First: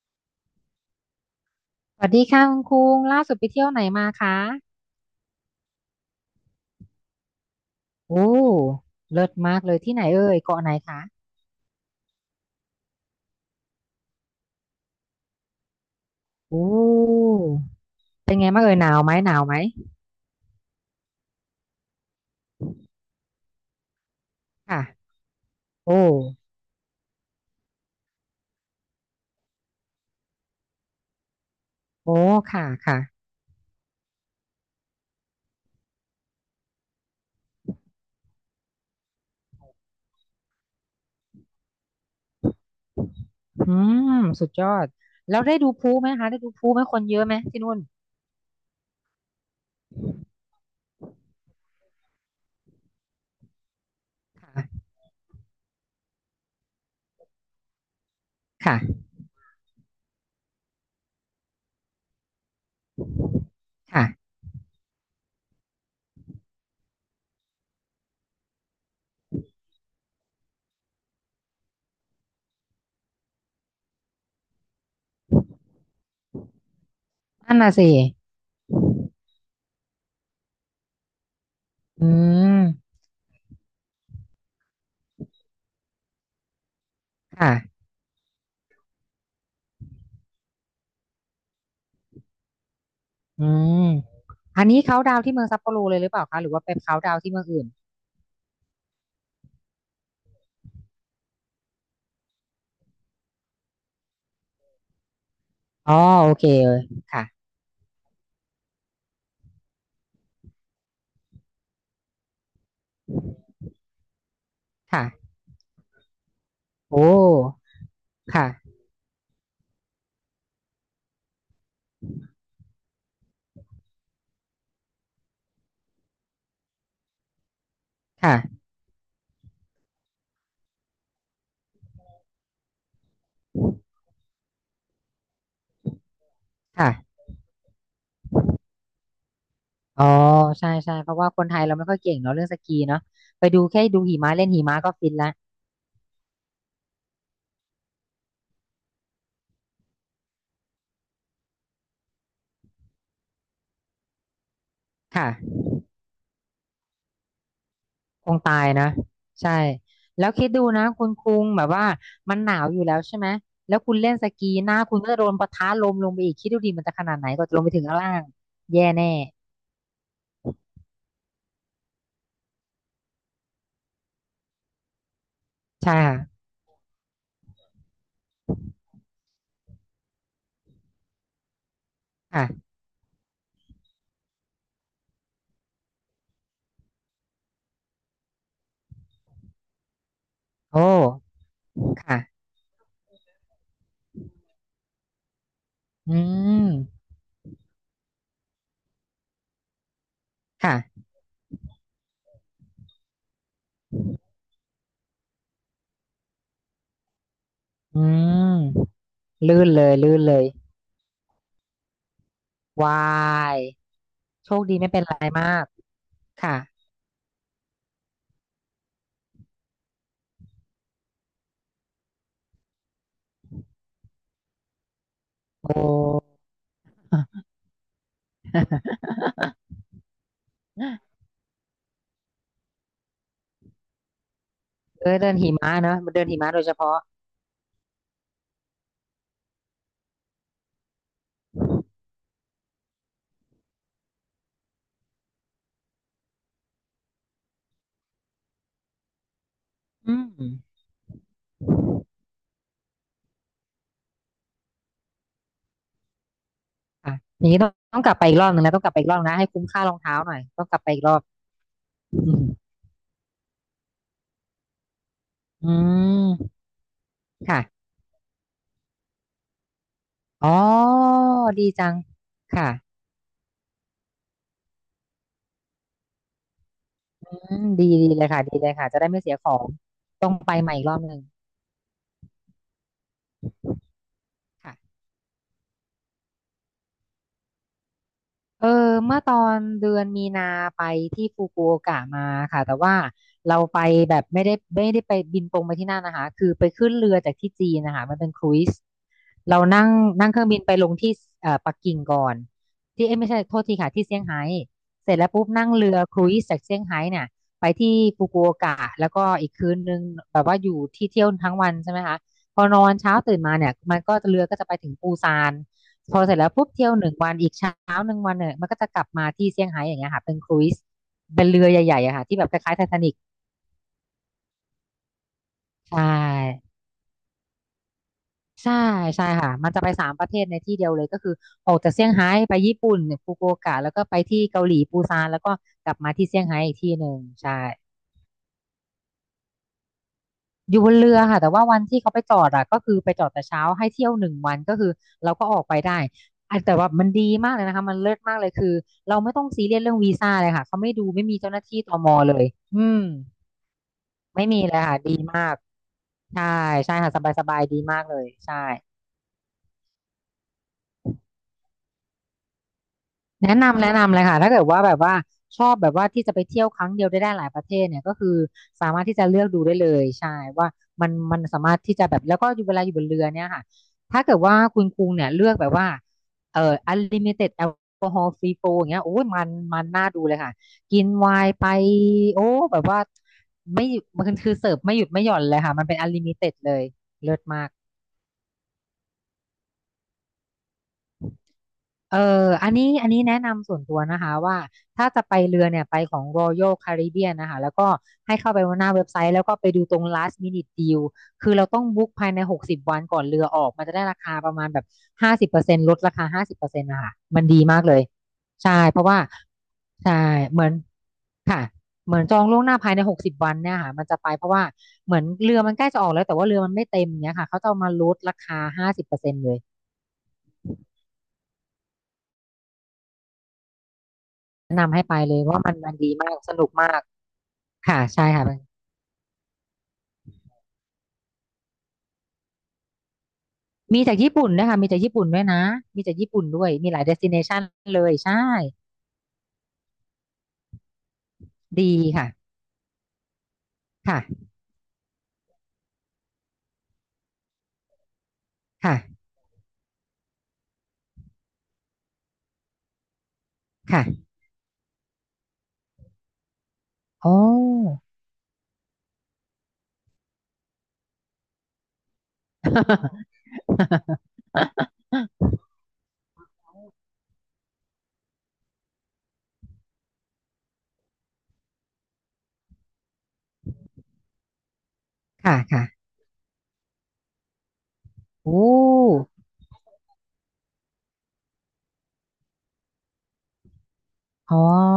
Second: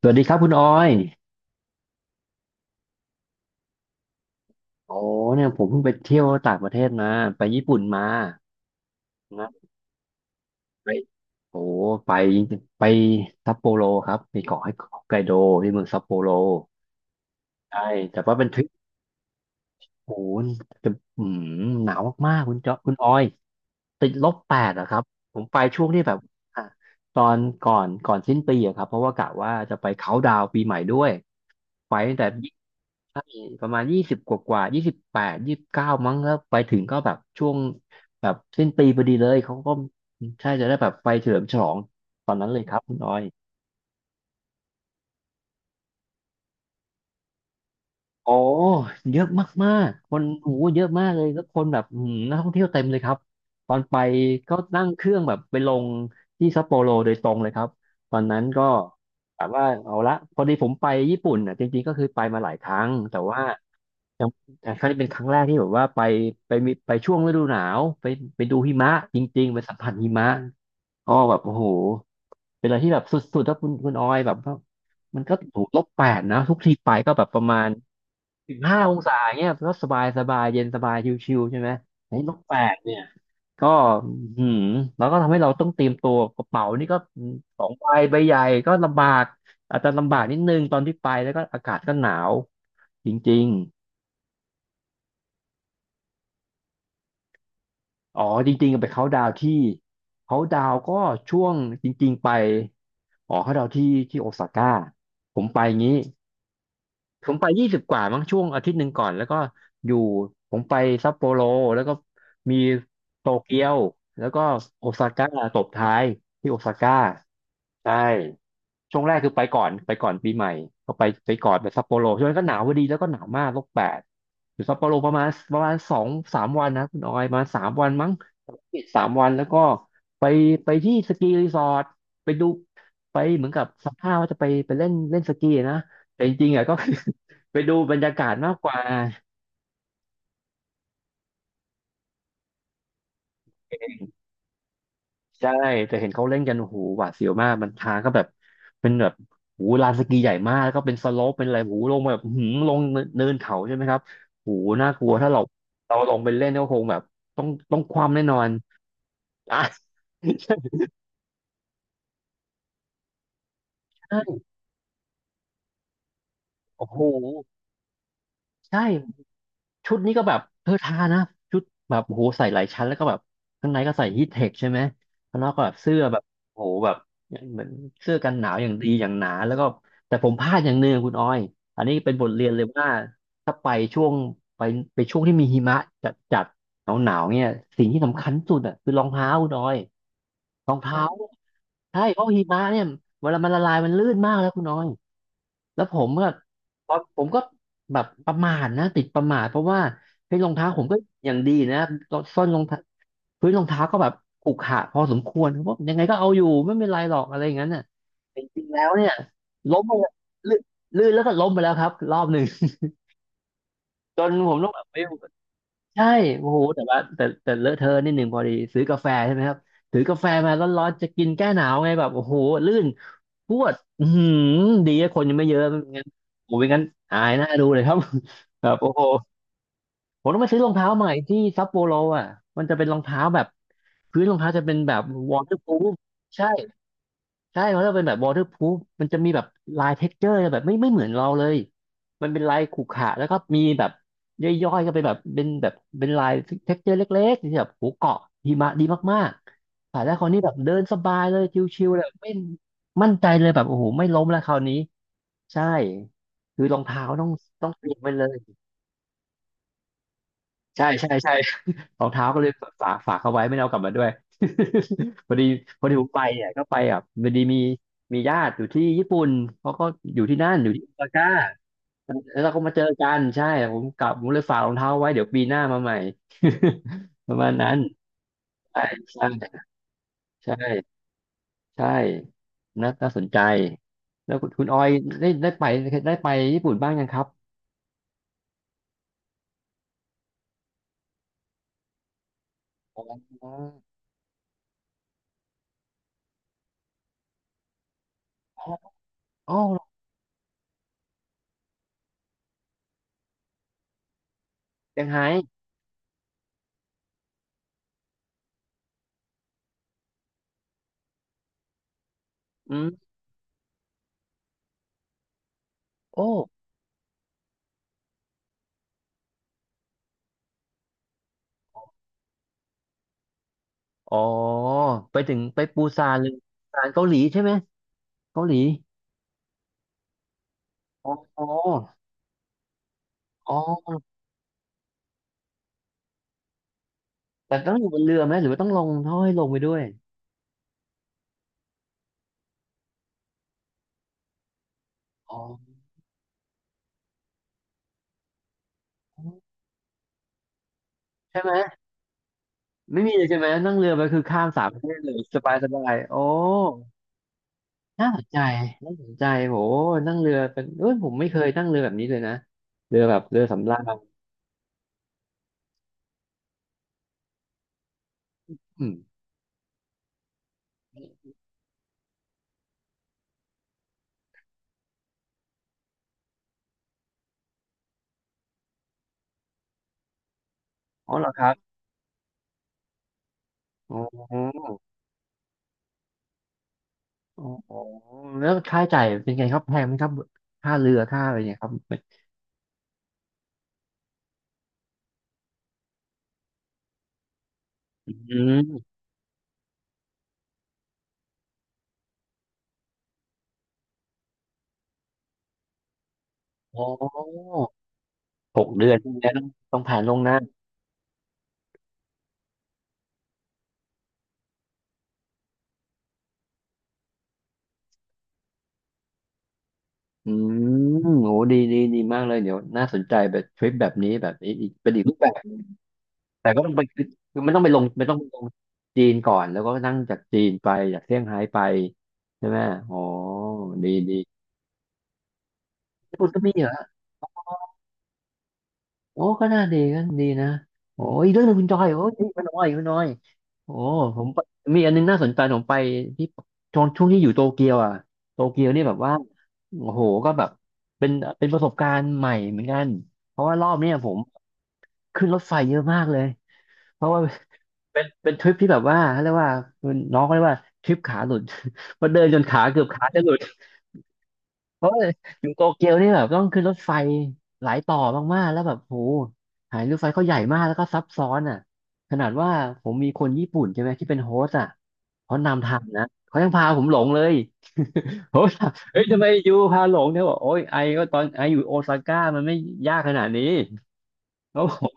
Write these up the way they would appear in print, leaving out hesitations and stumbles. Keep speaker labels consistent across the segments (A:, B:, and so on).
A: สวัสดีครับคุณออย
B: สวัสดีค่ะคุณคุงล่าสุดไปเที่ยวไหนมาคะ
A: โอ้เนี่ยผมเพิ่งไปเที่ยวต่างประเทศมาไปญี่ปุ่นมา
B: โอ้เลิศ
A: นะ
B: มากเลยที่ไหนเอ่ยเกาะไหน
A: ไป
B: คะ
A: โอ้ไปไปซัปโปโรครับไปเกาะไฮไกโดที่เมืองซัปโปโร
B: โอ้
A: ใช่แต่
B: เป็
A: ว่า
B: น
A: เป็
B: ไง
A: นทริ
B: บ้าง
A: ป
B: เอ่ยหนาวไหมหนาวไหม
A: โอ้โหจะอืมหนาวมากๆคุณจ๊อบคุณออยติดลบแปดอะครับ
B: ค่ะ
A: ผมไปช่วง
B: โอ้
A: ที่แบบอ่ะตอนก่อนสิ้นปีอะครับเพราะว่ากะว่าจะไปเขาน์ดาวน์ปีใหม่ด้วยไปตั้ง
B: โอ้
A: แต่ยี่
B: ค่ะค่ะ
A: ใช่ประมาณยี่สิบกว่า2829มั้งแล้วไปถึงก็แบบช่วงแบบสิ้นปีพอดีเลยเขาก็ใช่จะได้แบบไปเฉลิมฉลองตอนนั้นเลยครับคุณออย
B: อืมสุดยอดแล้วได้ดูพลุไหมคะได้ดูพลุไหมคนเยอะไหมที่นู่น
A: อ๋อเยอะมากๆคนโอ้โหเยอะมากเลยแล้วคนแบบนักท่องเที่ยวเต็มเลยครับตอนไปก็นั่
B: ค่ะ
A: งเครื่องแบบไปลงที่ซัปโปโรโดยตรงเลยครับตอนนั้นก็
B: ค่ะ
A: แบบว่าเอาละพอดีผมไปญี่ปุ่นอ่ะจริงๆก็คือไปมาหลายครั้งแต่ว่า
B: ค่ะ
A: ยังแต่ครั้งนี้เป็นครั้งแรกที่แบบว่าไปช่วงฤดูหนาวไปดูหิมะจริงๆไปสัมผัสหิมะอ๋อแบบโอ้โหเป็นอะไรที่แบบสุดๆถ้าคุณออยแบบว่ามันก็ถูกลบแปดนะทุกทีไปก็แบบประ
B: นั่
A: มา
B: น
A: ณ
B: น่ะสิ
A: 15 องศาเนี่ยก็สบายสบายเย็นสบายชิวๆใช่ไหม
B: อื
A: ไอ้นกแปล
B: ม
A: กเนี่ยก็หืมแล้วก็ทำให้เราต้องเตรียมตัวกระเป๋านี่ก็สอง
B: ค่ะ
A: ใบใบใหญ่ก็ลำบากอาจจะลำบากนิดนึงตอนที่ไปแล้วก็อากาศก็หนาวจริง
B: อืมอันนี้เขาดาวน์ที่เมืองซัปโปโรเลยหรือเปล่าคะหรือว่าไปเขาดาวน์ที่เมืองอื่น
A: ๆอ๋อจริงๆไปเขาน์ดาวน์ที่เขาน์ดาวน์ก็ช่วงจริงๆไปอ๋อเขาน์ดาวน์ที่ที่โอซาก้าผมไป
B: อ๋อ
A: งี้
B: โอเคเลย
A: ผม
B: ค่ะ
A: ไป20กว่ามั้งช่วงอาทิตย์หนึ่งก่อนแล้วก็อยู่ผมไปซัปโปโรแล้วก็มีโตเกียวแล้วก็โอ
B: ค่ะ
A: ซาก้าตบท้ายที่โอซาก้า
B: โอ้
A: ใช่
B: ค่ะ
A: ช่วงแรกคือไปก่อนปีใหม่ก็ไปไปก่อนไปซัปโปโรช่วงนั้นก็หนาวพอดีแล้วก็หนาวมากลบแปดอยู่ซัปโปโรประมาณสองสามวันนะคุณออยประมาณสามวันมั้ง
B: ค่ะ
A: สามวันแล้วก็ไปไปที่สกีรีสอร์ทไปดูไปเหมือนกับสมภาพว่าจะไปไปเล่นเล่นสกีนะแต่จริงๆอ่ะก็คือ
B: ค่ะ
A: ไปดูบรรยากาศมากกว่า
B: อ๋อใช่ใช่เพราะว่าคนไทยเราไม่ค่อยเก่งเนาะเรื่องสกีเนาะไปดูแค่ดูหิมะเล่นหิมะก็ฟินละ
A: ใช่แต่เห็นเขาเล่นกันโอ้โหหวาดเสียวมากมันทางก็แบบเป็นแบบโอ้โหลานสกีใหญ่มากแล้วก็เป็นสโลปเป็นอะไรโอ้โหลงแบบอื้อหืมลงเนินเขาใช่ไหมครับโอ้โหน่ากลัว
B: ค่ะ
A: ถ้าเราลงไปเล่นก็คงแบบต้องคว่ำแน่
B: ค
A: นอ
B: ง
A: น
B: ตายนะ ใช่
A: อ่ะ
B: แล้ว คิดดูนะ
A: ใ
B: คุณคุงแบบว่ามันหนาวอยู่แล้วใช่ไหมแล้วคุณเล่นส
A: ช่
B: กีหน้าคุณก็โดนปะทะลมลงไปอีกคิดดูดิมัน
A: โอ้
B: จะ
A: โห
B: ขนาดไหนก็จะลงไปถึงข้างล่าง
A: ใช่
B: แย่แน่
A: ชุดนี้ก็แบบเธอทานะชุดแบบโอ้โหใส่หลายชั้นแล้วก็แบบข้างในก็ใส่ฮีทเทคใช่ไหมข้างนอกก็แบบ
B: ใช่
A: เสื้อแบ
B: ค่ะ
A: บโอ้โหแบบเหมือนเสื้อกันหนาวอย่างดีอย่างหนาแล้วก็แต่ผมพลาดอย่างหนึ่งคุณออยอันนี้เป็นบทเรียนเลย
B: ค่ะ
A: ว่าถ้าช่วงไปไปช่วงที่มีหิมะจัดจัดหนาวหนาวๆเนี่ยสิ่งที่สำคัญสุดอ่ะคือรองเท้าคุณออยรอง
B: โอ้
A: เท้าใช่เพราะหิ
B: ค่ะ
A: มะเนี่ยเวลามันละลายมันลื่นมากแล้วคุณออย แล้วผม
B: อื
A: ก็ตอน
B: ม
A: ผมก็แบบประมาทนะติดประมาทเพราะว่าเฮ้ยรองเท้าผมก็
B: ค่ะ
A: อย่างดีนะส้นรองเท้าพื้นรองเท้าก็แบบขรุขระพอสมควรเพราะยังไงก็เอาอยู่ไม่เป็นไรหรอกอะไรอย่างนั้นน่ะ
B: อื
A: แต่
B: ม
A: จริงๆแล้วเนี่ย
B: ลื่น
A: ล้
B: เล
A: มไป
B: ย
A: เล
B: ลื่
A: ย
B: นเลย
A: ลื่นลื่นแล้วก็ล้มไปแล้วครับรอบหนึ่ง
B: วาย
A: จน
B: โช
A: ผม
B: ค
A: ต้อง
B: ดี
A: แบบ
B: ไม่
A: ไป
B: เป็นไรมาก
A: ใช่โอ้
B: ค่ะ
A: โหแต่ว่าแต่แต่เลอะเทอะนิดหนึ่งพอดี ซื้อกาแฟใช่ไหมครับถือกาแฟมาร้อนๆจะกินแก้หนาวไงแบบโอ้โหลื่นพรวดอือหือดีอะคนยังไม่เยอะ
B: โอ
A: ไม่งั้น
B: ้
A: โอ้ยงั้นอายหน้าดูเลยครับ แบบโอ้โหผมต้องไปซื้อรองเท้าใหม่ที่ซัปโปโรอ่ะมันจะเป็นรองเท้าแบบพื้นรองเท้าจะเป็นแบบ
B: เออเดิ
A: ว
B: น
A: อ
B: หิ
A: เตอร์พ
B: มะ
A: o ู
B: เน
A: ฟ
B: อะเดินหิ
A: ใช่
B: มะโดยเฉพาะ
A: ใช่เขาจะเป็นแบบ waterproof มันจะมีแบบลาย texture แบบไม่เหมือนเราเลยมันเป็นลายขรุขระแล้วก็มีแบบย่อยๆก็เป็นลาย texture เล็กๆที่แบบหูเกาะหิมะดีมากๆใส่ายแล้
B: อื
A: วคราวนี้แบ
B: ม
A: บเดินสบายเลยชิวๆเลยไม่มั่นใจเลยแบบโอ้โหไม่ล้มแล้วคราวนี้ใช่คือรองเท้า
B: อ่ะ
A: ต้อง
B: อย่างนี้
A: ต้
B: ต้
A: อ
B: อ
A: ง
B: ง
A: เตรียม
B: ต้องก
A: ไว้
B: ลับ
A: เล
B: ไปอี
A: ย
B: กรอบหนึ่งนะต้องกลับไปอีกรอบนะให้คุ้มค่ารองเท้าหน่อยต้องกลับ
A: ใช่
B: ไปอีก
A: ใช่
B: รอบ
A: ใช่ รอง
B: อื
A: เท้า
B: ม
A: ก็เลยฝากเขาไว้ไม่ได้เอากลับมาด้วย พอดี
B: อื
A: พอดีผมไปเนี่ย
B: ม
A: ก็ไปอ่ะพอดีมี
B: ค่ะ
A: มีญาติอยู่ที่ญี่ปุ่นเขาก็อยู่ที่
B: อ๋
A: นั่
B: อ
A: นอยู่ที่โอซาก้า
B: ดีจัง
A: แล้วเราก็
B: ค่ะ
A: มาเจอกันใช่ผมกลับผมเลยฝากรองเท้าไว้เดี๋ยวปีหน้ามาใหม่
B: อ
A: ประมาณ
B: ืม
A: นั้น
B: ดีดีเลยค่ะดีเลย
A: ใช่
B: ค่ะจะได้ไม่เสียขอ
A: ใช่
B: งต้องไป
A: ใช่
B: ใหม่อีกรอบหนึ่ง
A: ใช่นะาน่าสนใจแล้วคุณคุณ
B: ค่ะ
A: ออยได้ไปได้ไปญี่ปุ่นบ้างยังครับ
B: เออเมื่อตอนเดือนมีนาไปที่ฟุกุโอกะมาค่ะแต่ว่า
A: อ๋อ
B: เราไปแบบไม่ได้ไม่ได้ไปบินตรงไปที่นั่นนะคะคือไปขึ้นเรือจากที่จีนนะคะมันเป็นครูซ
A: อ๋อ
B: เรานั่งนั่งเครื่องบินไปลงที่ปักกิ่งก่อนที่เอ้ยไม่ใช่โทษทีค่ะที่เซี่ยงไฮ้
A: เซี่ยง
B: เสร็จ
A: ไฮ้
B: แล้วปุ๊บนั่งเรือครูซจากเซี่ยงไฮ้เนี่ยไปที่ฟุกุโอกะแล้วก็อีกคืนนึงแบบว่าอยู่ที่เที่ยวทั้งวันใช่ไหมคะพอ
A: อื
B: นอน
A: ม
B: เช้าตื่นมาเนี่ยมันก็เรือก็จะไปถึงปูซานพอ
A: โอ้
B: เสร็จแล้วปุ๊บเที่ยวหนึ่งวันอีกเช้าหนึ่งวันเนี่ยมันก็จะกลับมาที่เซี่ยงไฮ้อย่างเงี้ยค่ะเป็นครูซเป็นเลยอะค่ะที่แบบคล้ายๆไททานิก
A: อ๋อไปถึงไปปู
B: ใช่
A: ซานเลยปูซานเกาหลีใช่ไหมเกาหลี
B: ใช่ใช่ค่ะมันจะไปสามประเทศในที่เดียวเลย
A: อ๋อ
B: ก็คือ
A: อ๋อ
B: ออกจากเซี่ยงไฮ้ไปญี่ปุ่นฟุกุ
A: อ๋อ
B: โอกะแล้วก็ไปที่เกาหลีปูซานแล้วก็กลับมาที่เซี่ยงไฮ้อีกที่หนึ่งใช่
A: แต่ต้องอยู่บนเรือไหมหรือว่าต้องลงเขาให้ลงไปด้วย
B: อยู่บนเรือค่ะแต่ว่าวันที่เขาไปจอดอะก็คือไปจอดแต่เช้าให้เที่ยวหนึ่งวันก็คือเรา
A: อ๋อ
B: ก็ออกไปได้อ่ะแต่ว่ามันดีมากเลยนะคะมันเลิศมากเลยคือเราไม่ต้องซีเรียสเรื่องวีซ่าเลยค่ะเขาไม่ดูไม่มี
A: ใช่ไห
B: เจ้า
A: ม
B: หน้าที่ตมเลยอื
A: ไม่
B: ม
A: มีเลยใช่ไหมนั่งเรือไปคือข้า
B: ไม่
A: ม
B: มี
A: สาม
B: เล
A: ประ
B: ย
A: เท
B: ค่ะ
A: ศเล
B: ดี
A: ยส
B: มา
A: บา
B: ก
A: ยสบายโอ้
B: ใช่ใช่ค่ะสบายสบายดีมาก
A: น่า
B: เล
A: สน
B: ย
A: ใจ
B: ใช่
A: น่าสนใจโหนั่งเรือเป็นเอ้ยผมไม่เคยนั่งเรือแบบนี้เลยนะเรือแบบเรือ
B: แนะ
A: สำรา
B: นำ
A: ญ
B: แนะนำเลยค่ะถ้าเกิดว่าแบบว่าชอบแบบว่าที่จะไปเที่ยวครั้งเดียวได้ได้หลายประเทศเนี่ยก็คือ
A: อื
B: สามารถ
A: ม
B: ที่จะเลือกดูได้เลยใช่ว่ามันมันสามารถที่จะแบบแล้วก็อยู่เวลาอยู่บนเรือเนี่ยค่ะถ้าเกิดว่าคุณกรุงเนี่ยเลือกแบบว่าunlimited alcohol free flow อย่างเงี้ยโอ้ยมันมันน่าดูเลยค่ะกิน
A: อ๋อเหร
B: ไว
A: อครั
B: น์ไป
A: บ
B: โอ้แบบว่าไม่ห
A: อ๋
B: ยุดมันคือ
A: อ
B: เสิร์ฟไม่หยุดไม่หย่อนเลยค่ะมันเป็น unlimited เลยเลิ
A: อ๋
B: ศ
A: อ
B: มาก
A: แล้วค่าใช้จ่ายเป็นไงครับแพงไหมครับค่าเรือค่าอะไรเนี่ยครับ
B: เอออันนี้อันนี้แนะนำส่วนตัวนะคะว่าถ้าจะไปเรือเนี่ยไปของ Royal Caribbean นะคะแล้วก็
A: อื
B: ให้เข้าไปหน้า
A: ม
B: เว็บไซต์แล้วก็ไปดูตรง last minute deal คือเราต้องบุ๊กภายใน60วันก่อนเรือออกมันจะได้ราคาประมาณแบบ50%ลดราคา
A: อ๋
B: 50%นต์นะคะมัน
A: อ
B: ดีมากเลย
A: หก
B: ใช่
A: เดือน
B: เพ
A: พ
B: ราะ
A: วก
B: ว่า
A: เนี้ยต้องผ่านล่
B: ใช่
A: วงหน้า
B: เหมือนค่ะเหมือนจองล่วงหน้าภายใน60วันเนี่ยค่ะมันจะไปเพราะว่าเหมือนเรือมันใกล้จะออกแล้วแต่ว่าเรือมันไม่เต็มเนี้ยค่ะเขาจะเอามาลดราคา50%เลย
A: อืมโหดีดีดีมากเลยเดี๋ยวน่าสนใจแบบทริปแบบนี้แบบนี้อีก
B: แนะ
A: เป็น
B: นำ
A: อี
B: ให้
A: กรู
B: ไป
A: ปแบบ
B: เลยว่ามันมันดีมาก
A: แต่
B: ส
A: ก็
B: นุ
A: ต้
B: ก
A: องไป
B: มาก
A: คือคือไม่ต้องไปลง
B: ค่ะ
A: ไม่ต้องไป
B: ใช่
A: ล
B: ค่ะ
A: ง
B: มัน
A: จีนก่อนแล้วก็นั่งจากจีนไปจากเซี่ยงไฮ้ไปใช่ไหมอ๋อดี
B: มี
A: ดี
B: จากญี่ปุ่นด้วยค่ะมีจากญี่ปุ่นด้วยนะมีจาก
A: ญี่ปุ่
B: ญี่
A: นก็
B: ปุ่น
A: มี
B: ด้
A: เห
B: ว
A: ร
B: ย
A: อ
B: มีหลายเดสติเนชันเลยใช่
A: โอ้ก็น่าดีก็ดีนะโอ้อีกเรื่องหนึ่งคุณจอ
B: ดี
A: ยโอ้ยอี
B: ค่ะ
A: กไมุณน้อยคุ่น้อยโอ้ผมไป
B: ค่ะ
A: มีอันนึงน่าสนใจผมไปที่ช่วงที่อยู่โตเกียวอ่ะโตเกียวนี่แบบว่า
B: ค่ะ
A: โอ้โหก็แบบเป็นเป็นประสบการณ์ใหม่เหมือนกันเพราะว่ารอบเนี้ย
B: ค่ะ
A: ผมขึ้นรถไฟเยอะมากเลยเพราะว่า
B: โอ้
A: เป็นทริปที่แบบว่าเขาเรียกว่าน้องเขาเรียกว่าทริปขาหลุด เพราะเดินจนขาเกือบขาจะหลุด เพราะว่าอยู่โตเกียวนี่แบบต้องขึ้นรถไฟหลายต่อมากๆแล้วแบบโหหายรถไฟเขาใหญ่มากแล้วก็ซับซ้อนอ่ะขนาดว่าผมมีคนญี่ปุ่นใช่ไหมที่เป็นโฮสต์อ่ะเขา
B: ค่ะ
A: นำทาง
B: ค่ะ
A: นะเขายังพาผมหลงเลย ผม
B: โอ้
A: ถามเฮ้ยทำไมอยู่พาหลงเนี่ยบอกโอ้ยไอก็ตอนไออยู่โอซาก้ามันไม่ยากขนาดนี้
B: อ๋
A: เขา
B: อ
A: บอก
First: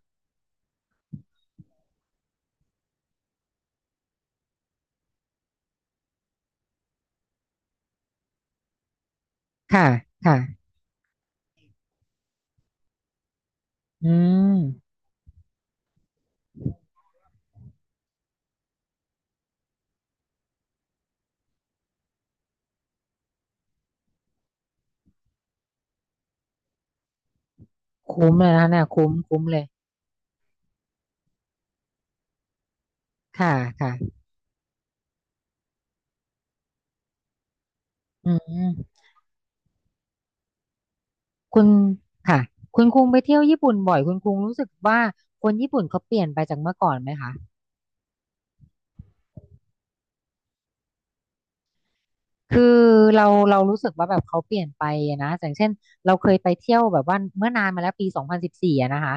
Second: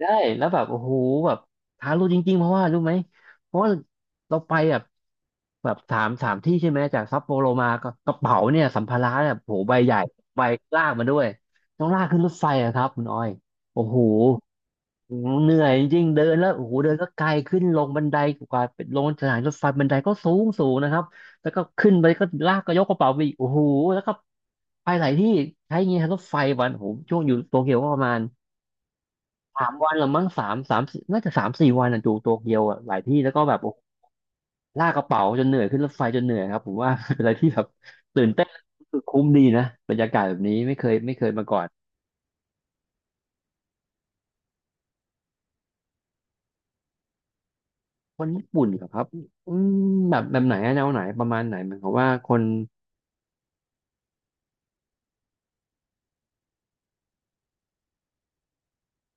A: ได้แล้วแบบโอ้โหแบบท้ารู้จริงๆเพราะว่ารู้ไหมเพราะว่าเราไปแบบแบบสามที่ใช่ไหมจากซัปโปโรมาก็กระเป๋าเนี่ยสัมภาระแบบโหใบ
B: ค่ะ
A: ใหญ่
B: ค่ะ
A: ใบลากมาด้วยต้องลากขึ้นรถไฟอะครับคุณอ้อยโอ้โห
B: อืม
A: เหนื่อยจริงๆเดินแล้วโอ้โหเดินก็ไกลขึ้นลงบันไดกว่าเป็นลงสถานีรถไฟบันไดก็สูงสูงนะครับแล้วก็ขึ้นไปก็ลากก็ยกกระเป๋าไปอีกโอ้โหแล้วก็ไปหลายที่ใช้เงี้ยรถไฟวันโอ้โหช่วงอยู่โตเกียวก็ประมาณ
B: คุ้มเลยนะคะเนี่ยคุ้มคุ้มเลย
A: สามวันละมั้งสามน่าจะสามสี่วันอ่ะอยู่โตเกียวอ่ะหลายที่แล้วก็แบ
B: ค่ะ
A: บโอ้โห
B: ค่ะ
A: ลากกระเป๋าจนเหนื่อยขึ้นรถไฟจนเหนื่อยครับผมว่า เป็นอะไรที่แบบตื่
B: อื
A: นเต้น
B: ม
A: รู้สึกคุ้มดีนะบรรยากาศแบบนี้ไม่เคยไม่เคยมาก่อ
B: คุณ
A: น
B: ค่ะคุณคุงไปเที่ยวญี่ปุ่นบ่อยคุณคุงรู้สึกว่าคนญี่ปุ่นเขาเปลี่ยนไปจากเมื่อก่อนไหมคะ
A: คนญี่ปุ่นเหรอครับอืมแบบแบบไหนอะแนวไหนประมาณไหนหมายความว่าคน
B: คือเรารู้สึกว่าแบบเขาเปลี่ยนไปอะนะอย่างเช่นเราเคยไปเที่ยวแบบว่าเมื่อนานมาแล้วปีสองพันสิบสี่อะนะคะ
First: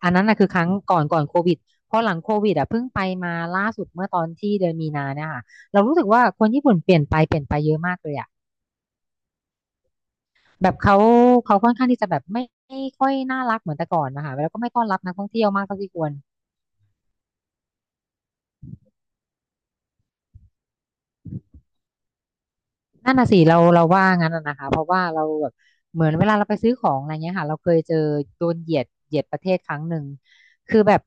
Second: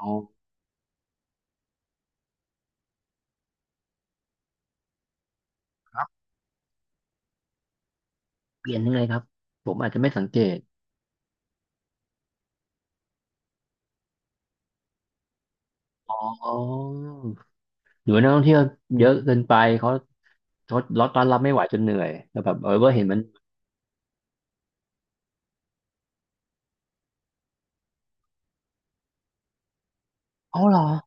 A: อ๋
B: อั
A: อ
B: นนั้นนะคือครั้งก่อนก่อนโควิดพอหลังโควิดอะเพิ่งไปมาล่าสุดเมื่อตอนที่เดือนมีนาเนี่ยค่ะเรา
A: ค
B: รู้สึ
A: รั
B: กว่า
A: บ
B: คนญี่ปุ่นเปลี่ยนไปเปลี่ยนไปเยอะมากเลยอะ
A: เปลี่ยนยังไงครับผมอาจจะไม่สังเกต
B: แบบเขาค่อนข้างที่จะแบบไม่ค่อยน่ารักเหมือนแต่ก่อนนะคะแล้วก็ไม่ต้อนรับนักท่องเที่ยวมากเท่าที่ควร
A: อ๋อหรือว่านักท่องเที่ยวเยอะเกินไปเขาเขาล็อตต้อนรับไม่ไหวจนเหนื่อยแล้วแบบเออเห็น
B: นั่
A: มั
B: น
A: น
B: น่ะสิเราว่างั้นน่ะนะคะเพราะว่าเราแบบเหมือนเวลาเราไปซื้อของอะไรเงี้ยค่ะเราเคยเจอโดนเหยียดประเทศครั้งหนึ่ง
A: อ๋อเหร
B: คือ
A: อ
B: แบบ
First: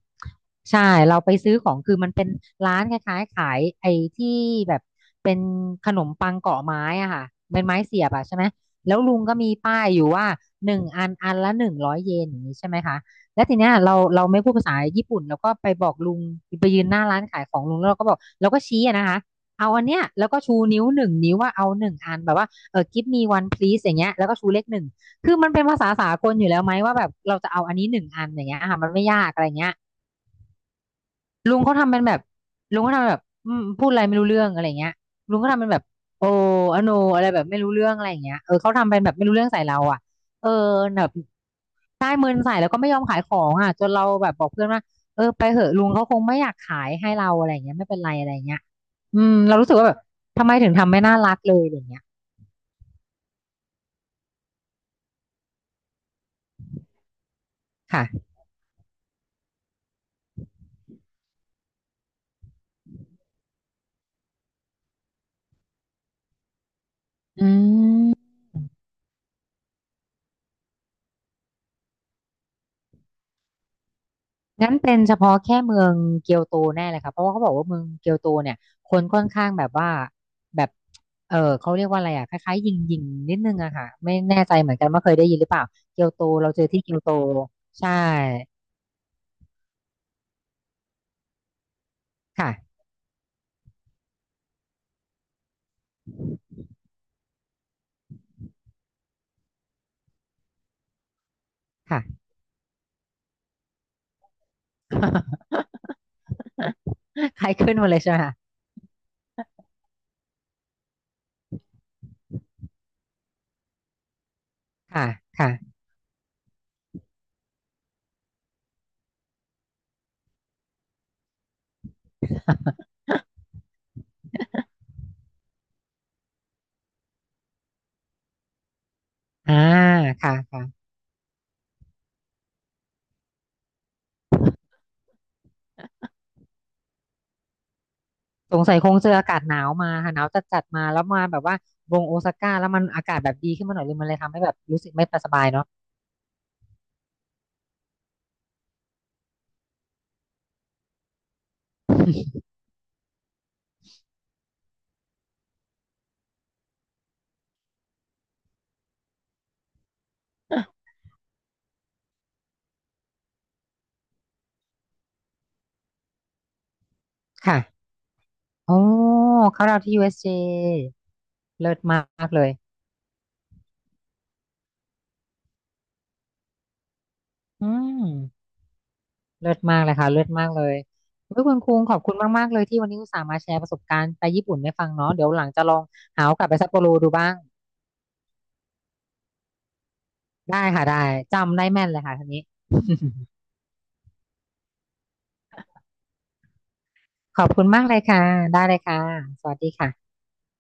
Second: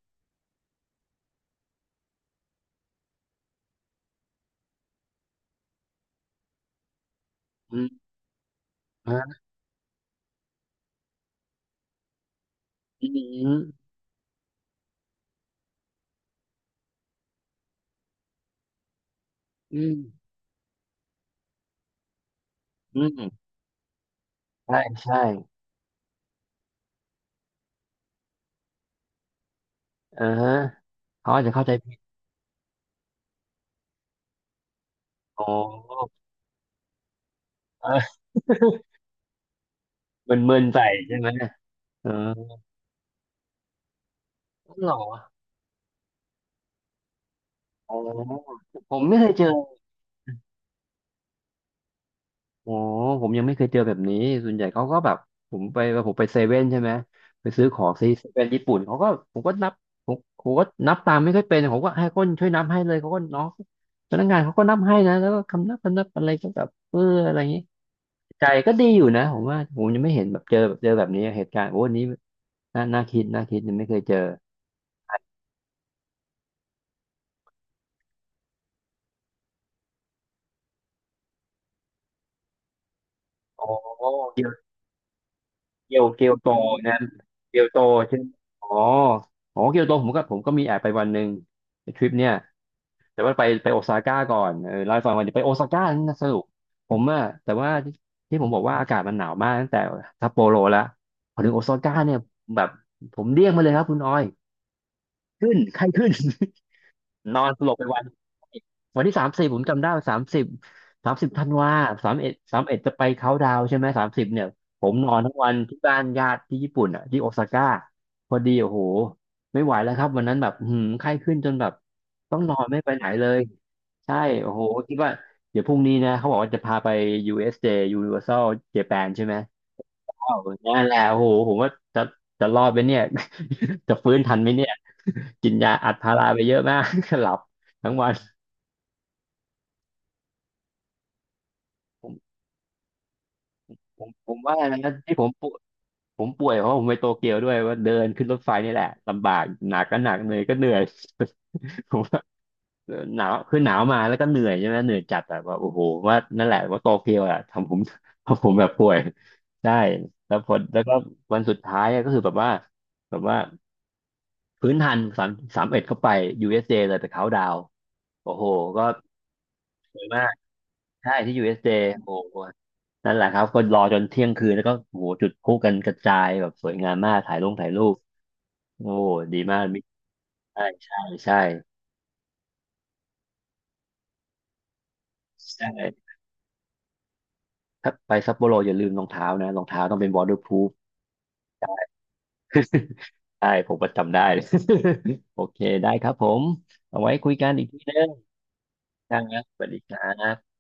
B: ใช่เราไปซื้อของคือมันเป็นร้านคล้ายๆขายไอ้ที่แบบเป็นขนมปังเกาะไม้อ่ะค่ะเป็นไม้
A: อื
B: เสี
A: ม
B: ยบอ่ะใช่ไหมแล้วลุงก็มีป้ายอยู่ว่าหนึ่งอันอันละหนึ่งร้อยเยนอย่างนี้ใช่ไหมคะ
A: อื
B: แล้ว
A: ม
B: ทีเนี้ยเราไม่พูดภาษาญี่ปุ่นเราก็ไปบอกลุงไปยืนหน้าร้านขายของลุงแล้วเราก็บอกเราก็ชี้อะนะคะ เอา
A: อื
B: อันเนี้ย
A: ม
B: แล้วก็ชูนิ้วหนึ่งนิ้วว่าเอาหนึ่งอันแบบว่าเออ
A: อื
B: give me
A: ม
B: one please อย่างเงี้ยแล้วก็ชูเลข
A: ใช่
B: หนึ่ง
A: ใช่
B: คือมันเป็นภาษาสากลอยู่แล้วไหมว่าแบบเราจะเอาอันนี้หนึ่งอันอย่างเงี้ยอ่ะมันไม่ยากอะไรเงี้ย
A: เออฮะเขาอาจจะ
B: ลุง
A: เข้าใจ
B: เขาทำ
A: ผิ
B: เป็น
A: ด
B: แบบลุงเขาทำเป็นแบบพูดอะไรไม่รู้เรื่องอะไรเงี้ยลุง
A: โอ
B: เขาทำเป็นแบบ
A: ้
B: โอ้อโนอะไรแบบไม่รู้เรื่อง
A: เอ
B: อะไรอย่า
A: อ
B: งเงี้ยเออเขาทำเป็นแบบไม่รู้เรื่องใส่เราอ่ะ เออ
A: มึนๆใส่
B: แบบ
A: ใช่ไหมเอ
B: ได้
A: อ
B: เมินใส่แล้วก็ไม่ยอมขายของอ่ะจนเราแบบบอกเพื่อนว่า
A: หรอ
B: เออไปเหอะลุงเขาคงไม่อยากขายให้เราอะไร่เงี้ยไม่
A: อ๋อ
B: เป็นไรอะไรงเงี้ย
A: ผมไม่เคยเจอ
B: เรารู้สึกว่าแบบทำไมถึงทำไม่น่ารักเลยอย่างเงี้ย
A: โอ้ผมยังไม่เคยเจอแบบนี้ส่วนใหญ่เขาก็แบบผมไปผมไปเซเว่นใช่ไหมไปซื้อของ
B: ค่ะ
A: ซีเซเว่นญี่ปุ่นเขาก็ผมก็นับผมก็นับตามไม่ค่อยเป็นผมก็ให้คนช่วยนับให้เลยเขาก็น้องพนักงานเขาก็นับให้นะแล้วก็คำนับคำนับอะไรก็แบบเอออะไรอ
B: อื
A: ย่างนี้
B: ม
A: ใจก็ดีอยู่นะผมว่าผมยังไม่เห็นแบบเจอแบบเจอแบบนี้เหตุการณ์โอ้อันนี้น่าน่าคิดน่าคิดยังไม่เคยเจอ
B: งั้นเป็นเฉพาะแค่เมืองเกียวโตแน่เลยค่ะเพราะว่าเขาบอกว่าเมืองเกียวโตเนี่ยคนค่อนข้างแบบว่าแบบเออเขาเรียกว่าอะไรอ่ะคล้ายๆยิงยิงนิดนึง
A: โอ้
B: อะค่ะไม่แน่
A: เกียว
B: ใจเหมือนกันว่าเคยได้ยินหรือเปล่าเกียวโต
A: โต
B: เราเจอที่เกี
A: นะ
B: ยวโต
A: เกียวโต
B: ใช่
A: ใช่ไหมอ๋ออ๋อเกียวโตผมก็มีแอบไปวันหนึ่งในทริปเนี่ย
B: ค่ะ
A: แต่ว่าไปไปโอซาก้าก่อนเออไล่าให้ฟังวันนี้ไปโอซาก้านี่นะสรุปผมอะแต่ว่าที่ที่ผมบอกว่าอากาศมันหนาวมากตั้งแต่ซัปโปโรแล้วพอถึงโอซาก้า
B: ค่ะ
A: เนี่ยแบบผมเรียกมาเลยครับคุณออยขึ้นไข้ขึ้น น อ
B: ใคร
A: นสล
B: ขึ้
A: บ
B: น
A: ไป
B: มาเล
A: วั
B: ย
A: น
B: ใช่ไหมคะ
A: ที่สามสิบผมจำได้สามสิบสามสิบธันวาสามเอ็ดจะไปเขาน์ดาวน์ใช่ไหมสามสิบเนี่ยผมน
B: ค่ะ
A: อนทั้งวัน
B: ค่ะ
A: ที่บ้านญาติที่ญี่ปุ่นอ่ะที่โอซาก้าพอดีโอ้โหไม่ไหวแล้วครับวันนั้นแบบหืมไข้ขึ้นจนแบบต้องนอนไม่ไปไหนเลยใช่โอ้โหคิดว่าเดี๋ยวพรุ่งนี้นะเขาบอกว่าจะพาไป USJ Universal Japan ใช่ไหม
B: อ่าค่ะ
A: อ้าวนั่
B: ค่ะ
A: นแหละโอ้โหผมว่าจะจะรอดไหมเนี่ย จะฟื้นทันไหมเนี่ย กินยาอัดพาราไปเยอะมาก หลับทั้งวัน
B: สงสัยคงเจออากาศหนาวมาค่ะหนาวจัดจัดมาแล้วมาแบบว่าว
A: ผ
B: งโอ
A: ม
B: ซาก้าแล้วมันอากาศแบบดีขึ้นมาหน่อยเลย
A: ผ
B: มัน
A: ม
B: เลย
A: ผ
B: ทำ
A: ม
B: ให้แบ
A: ว่า
B: บรู้สึ
A: นะ
B: กไม่
A: ที่ผ
B: ส
A: มป
B: บาย
A: วย
B: เนาะ
A: ผมป่วยเพราะผมไปโตเกียวด้วยว่าเดินขึ้นรถไฟนี่แหละลำบากหนักก็หนักเหนื่อยก็เหนื่อย ผมว่าหนาวคือหนาวมาแล้วก็เหนื่อยใช่ไหมเหนื่อยจัดแบบว่าโอ้โหว่านั่นแหละว่าโตเกียวอะทำผม ทำผมแบบป่วยใช่แล้วพอแล้ว
B: อ่ะ
A: ก็วันสุดท้ายอะก็คือแบบว่าพื้นทันสามเอ็ดเข้าไป USJ เอสเจเลยไปเขาน์ดาวน์
B: ค่ะ
A: โอ้โห
B: โอ้
A: ก็
B: เขาเราที่
A: สวยมา
B: USJ
A: ก
B: เอสเจ
A: ใช่ที่ USJ
B: เลิศม
A: โอ้
B: าก
A: โห
B: เลย
A: นั่นแหละครับคนรอจนเที่ยงคืนแล้วก็โอ้โหจุดพลุกันกระจายแบบสวยงามมากถ่ายลง
B: อื
A: ถ่ายรูป
B: ม
A: โอ้ดี
B: เลิ
A: มา
B: ศ
A: ก
B: มา
A: มิ
B: กเลยค่ะเลิศมากเล
A: ใช่
B: ย
A: ใช่
B: เ้
A: ใช่
B: ยคุณคุงขอบคุณมากๆเลยที่วันนี้อุตส่าห์มาแชร์ประสบการณ์ไปญี่ปุ่นให้ฟังเนาะเดี๋ยวหลัง
A: ใช
B: จะลอง
A: ่
B: หาโอกาสไปซัปโปโรดูบ้าง
A: ถ้าไปซัปโปโรอย่าลืมรองเท้านะรองเท้าต้องเป็น
B: ได้
A: waterproof
B: ค่ะได้จำได้แม่นเลยค่ะทีนี้
A: ใช่ผมประจำได้ โอเคได้ครับผมเอาไว้คุย
B: ขอ
A: กั
B: บ
A: น
B: คุ
A: อี
B: ณ
A: กที
B: มาก
A: นึ
B: เลย
A: ง
B: ค่ะได้เลยค่ะ
A: นะครับ
B: สวั
A: ส
B: ส
A: วัส
B: ดี
A: ดีครั
B: ค่ะ
A: บ